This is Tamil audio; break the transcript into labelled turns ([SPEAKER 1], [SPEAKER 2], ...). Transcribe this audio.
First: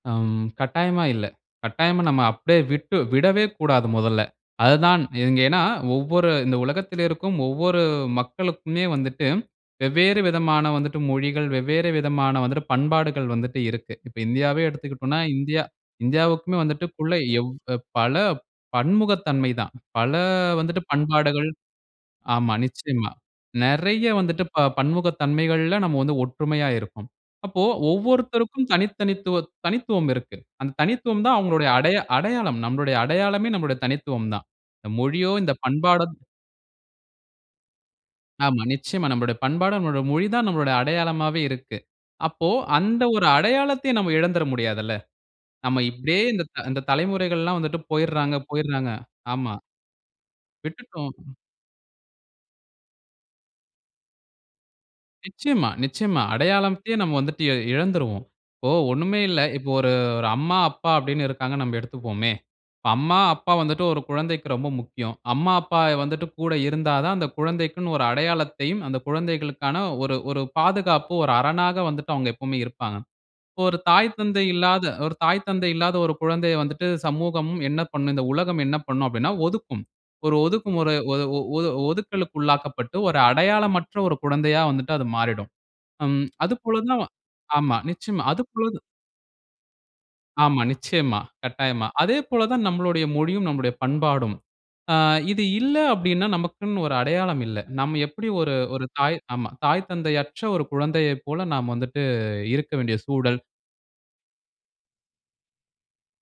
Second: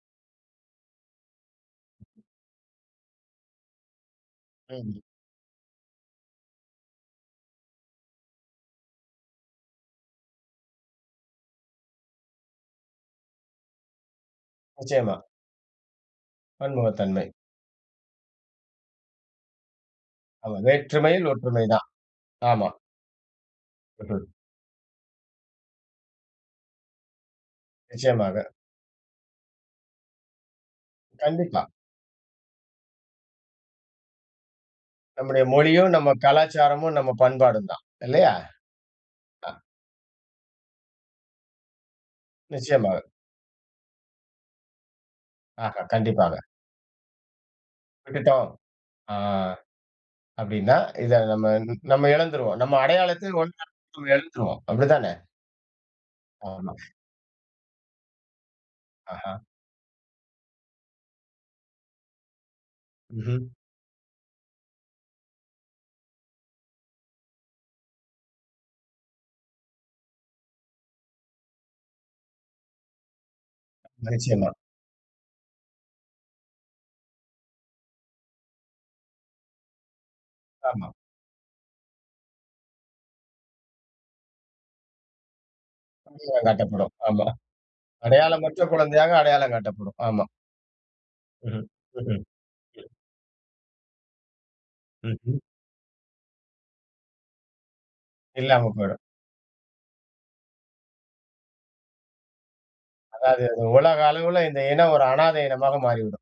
[SPEAKER 1] ஆம் கட்டாயமா இல்ல, கட்டாயமா நம்ப அப்டியே விட்டு விடவே கூடாது மொதல,
[SPEAKER 2] ஆமா.
[SPEAKER 1] அதுதான் இங்க ஏன்னா, ஒவ்வொரு இந்த உலகத்துல இருக்கும் ஒவ்வொரு மக்களுக்குமே வந்துட்டு, வெவ்வேறு விதமான வந்துட்டு மொழிகள், வெவ்வேறு விதமான வந்துட்டு பண்பாடுகள் வந்துட்டு இருக்கு, இப்போ இந்தியாவே
[SPEAKER 2] நிச்சயமா.
[SPEAKER 1] எடுத்துக்கிட்டோம்னா, இந்தியா இந்தியாவுக்குமே வந்துட்டுக்குள்ள
[SPEAKER 2] பன்முகத்தன்மை.
[SPEAKER 1] எவ் பல பன்முகத்தன்மை தான், பல
[SPEAKER 2] ஆமா.
[SPEAKER 1] வந்துட்டு
[SPEAKER 2] வேற்றுமையில்
[SPEAKER 1] பண்பாடுகள்,
[SPEAKER 2] ஒற்றுமை தான்.
[SPEAKER 1] ஆமா
[SPEAKER 2] ஆமா.
[SPEAKER 1] நிச்சயமா. நெறைய
[SPEAKER 2] [unintelligible]
[SPEAKER 1] வந்துட்டு ப பன்முகத்தன்மைகள்ல நம்ப வந்து ஒற்றுமையா இருக்கோம், அப்ப
[SPEAKER 2] நிச்சயமாக.
[SPEAKER 1] ஒவ்வொருத்தருக்கும் தனி தனித்துவ தனித்துவம் இருக்கு, அந்த தனித்துவம் தான்
[SPEAKER 2] கண்டிப்பா.
[SPEAKER 1] அவங்களுடைய அடைய அடையாளம், நம்பளுடைய அடையாளமே நம்பளுடைய தனித்துவம் தான். இந்த மொழியோ,
[SPEAKER 2] நம்முடைய
[SPEAKER 1] இந்த
[SPEAKER 2] மொழியும்,
[SPEAKER 1] பண்பாடோ
[SPEAKER 2] நம்ப கலாச்சாரமும், நம்ப பண்பாடும் தான் இல்லயா?
[SPEAKER 1] ஆமா நிச்சயமா, நம்பளோட
[SPEAKER 2] ஆ.
[SPEAKER 1] பண்பாடு, நம்பளோட மொழி தான், நம்பளோட அடையாளமாவே இருக்கு, அப்போ
[SPEAKER 2] நிச்சயமாக.
[SPEAKER 1] அந்த ஒரு அடையாளத்தையும் நம்ப இழந்துட முடியாதுல! நம்ப
[SPEAKER 2] ஆஹ
[SPEAKER 1] இப்படியே
[SPEAKER 2] கண்டிப்பாக.
[SPEAKER 1] இந்தத்-இந்த தலைமுறைகள் எல்லாம் வந்துட்டு போயிறாங்க
[SPEAKER 2] விட்டுட்டோம்
[SPEAKER 1] போயிறாங்க,
[SPEAKER 2] ஆ.
[SPEAKER 1] ஆமா.
[SPEAKER 2] அப்டீன்னா,
[SPEAKER 1] விட்டுட்டோம்.
[SPEAKER 2] இத நம்பந் நம்ப இழந்துருவோம், நம்ப அடையாளத்தில் ஒன்ற நம்ப இழந்துருவோம், அப்படி தான?
[SPEAKER 1] நிச்சயமா நிச்சயமா,
[SPEAKER 2] ஆமா.
[SPEAKER 1] அடையாளம்த்தையே நம்ப வந்துட்டு இ இழந்துருவோம், இப்போ ஒண்ணுமே
[SPEAKER 2] ஆஹ.
[SPEAKER 1] இல்ல, இப்போ ஒரு ஒரு அம்மா, அப்பா அப்டினு இருக்கிறாங்கனு நம்ப எடுத்துக்குவோமே, இப்போ அம்மா,
[SPEAKER 2] ம்ஹ்ம்.
[SPEAKER 1] அப்பா வந்துட்டு ஒரு குழந்தைக்கு ரொம்ப முக்கியம், அம்மா, அப்பா வந்துட்டு கூட இருந்தா தான் அந்த குழந்தைக்குனு ஒரு அடையாளத்தையும், அந்த குழந்தைகளுக்கான ஒரு ஒரு பாதுகாப்பு ஒரு அரணாக வந்துட்டு அவங்க எப்பவுமே இருப்பாங்க, இப்ப ஒரு
[SPEAKER 2] ம்
[SPEAKER 1] தாய், தந்தை
[SPEAKER 2] நிச்சயமா.
[SPEAKER 1] இல்லாத ஒரு தாய், தந்தை இல்லாத ஒரு குழந்தைய வந்துட்டு சமூகம் என்ன பண்ணும்? இந்த உலகம் என்ன பண்ணும்? அப்டினா ஒதுக்கும், ஒரு
[SPEAKER 2] ஆமா.
[SPEAKER 1] ஒதுக்குமுறை ஒ ஒ ஒது ஒதுக்கலுக்கு உள்ளாக்கப்பட்டு, ஒரு அடையாளமற்ற ஒரு குழந்தையா வந்துட்டு அது மாறிடும். ம்
[SPEAKER 2] [unintelligible]
[SPEAKER 1] அது போல
[SPEAKER 2] காட்டப்படும்
[SPEAKER 1] தான்
[SPEAKER 2] ஆமா,
[SPEAKER 1] ஆமா நிச்சயமா, அது
[SPEAKER 2] அடையாளமற்ற
[SPEAKER 1] போல தா
[SPEAKER 2] குழந்தையாக அடையாளம் காட்டப்படும் ஆமா.
[SPEAKER 1] ஆமா நிச்சயமா,
[SPEAKER 2] ம்ஹ்ம்,
[SPEAKER 1] கட்டாயமா, அதே
[SPEAKER 2] ம்ஹ்ம்,
[SPEAKER 1] போல தான்
[SPEAKER 2] ம்.
[SPEAKER 1] நம்பளோடய மொழியும், நம்பளோட பண்பாடும், ஆங்
[SPEAKER 2] ம்ஹ்ம்.
[SPEAKER 1] இது இல்ல அப்டினா, நமக்குனு ஒரு அடையாளம் இல்ல, நம்ப எப்டி ஒரு
[SPEAKER 2] இல்லாம
[SPEAKER 1] ஒரு
[SPEAKER 2] போயிடும்.
[SPEAKER 1] தாய் ஆமா. தாய், தந்தை அற்ற ஒரு குழந்தையைப் போல நம்ப வந்துட்டு இருக்க வேண்டிய சூழல்.
[SPEAKER 2] அதாவது அது உலக அளவுல, இந்த இனம் ஒரு அனாத இனமாக மாறிவிடும்.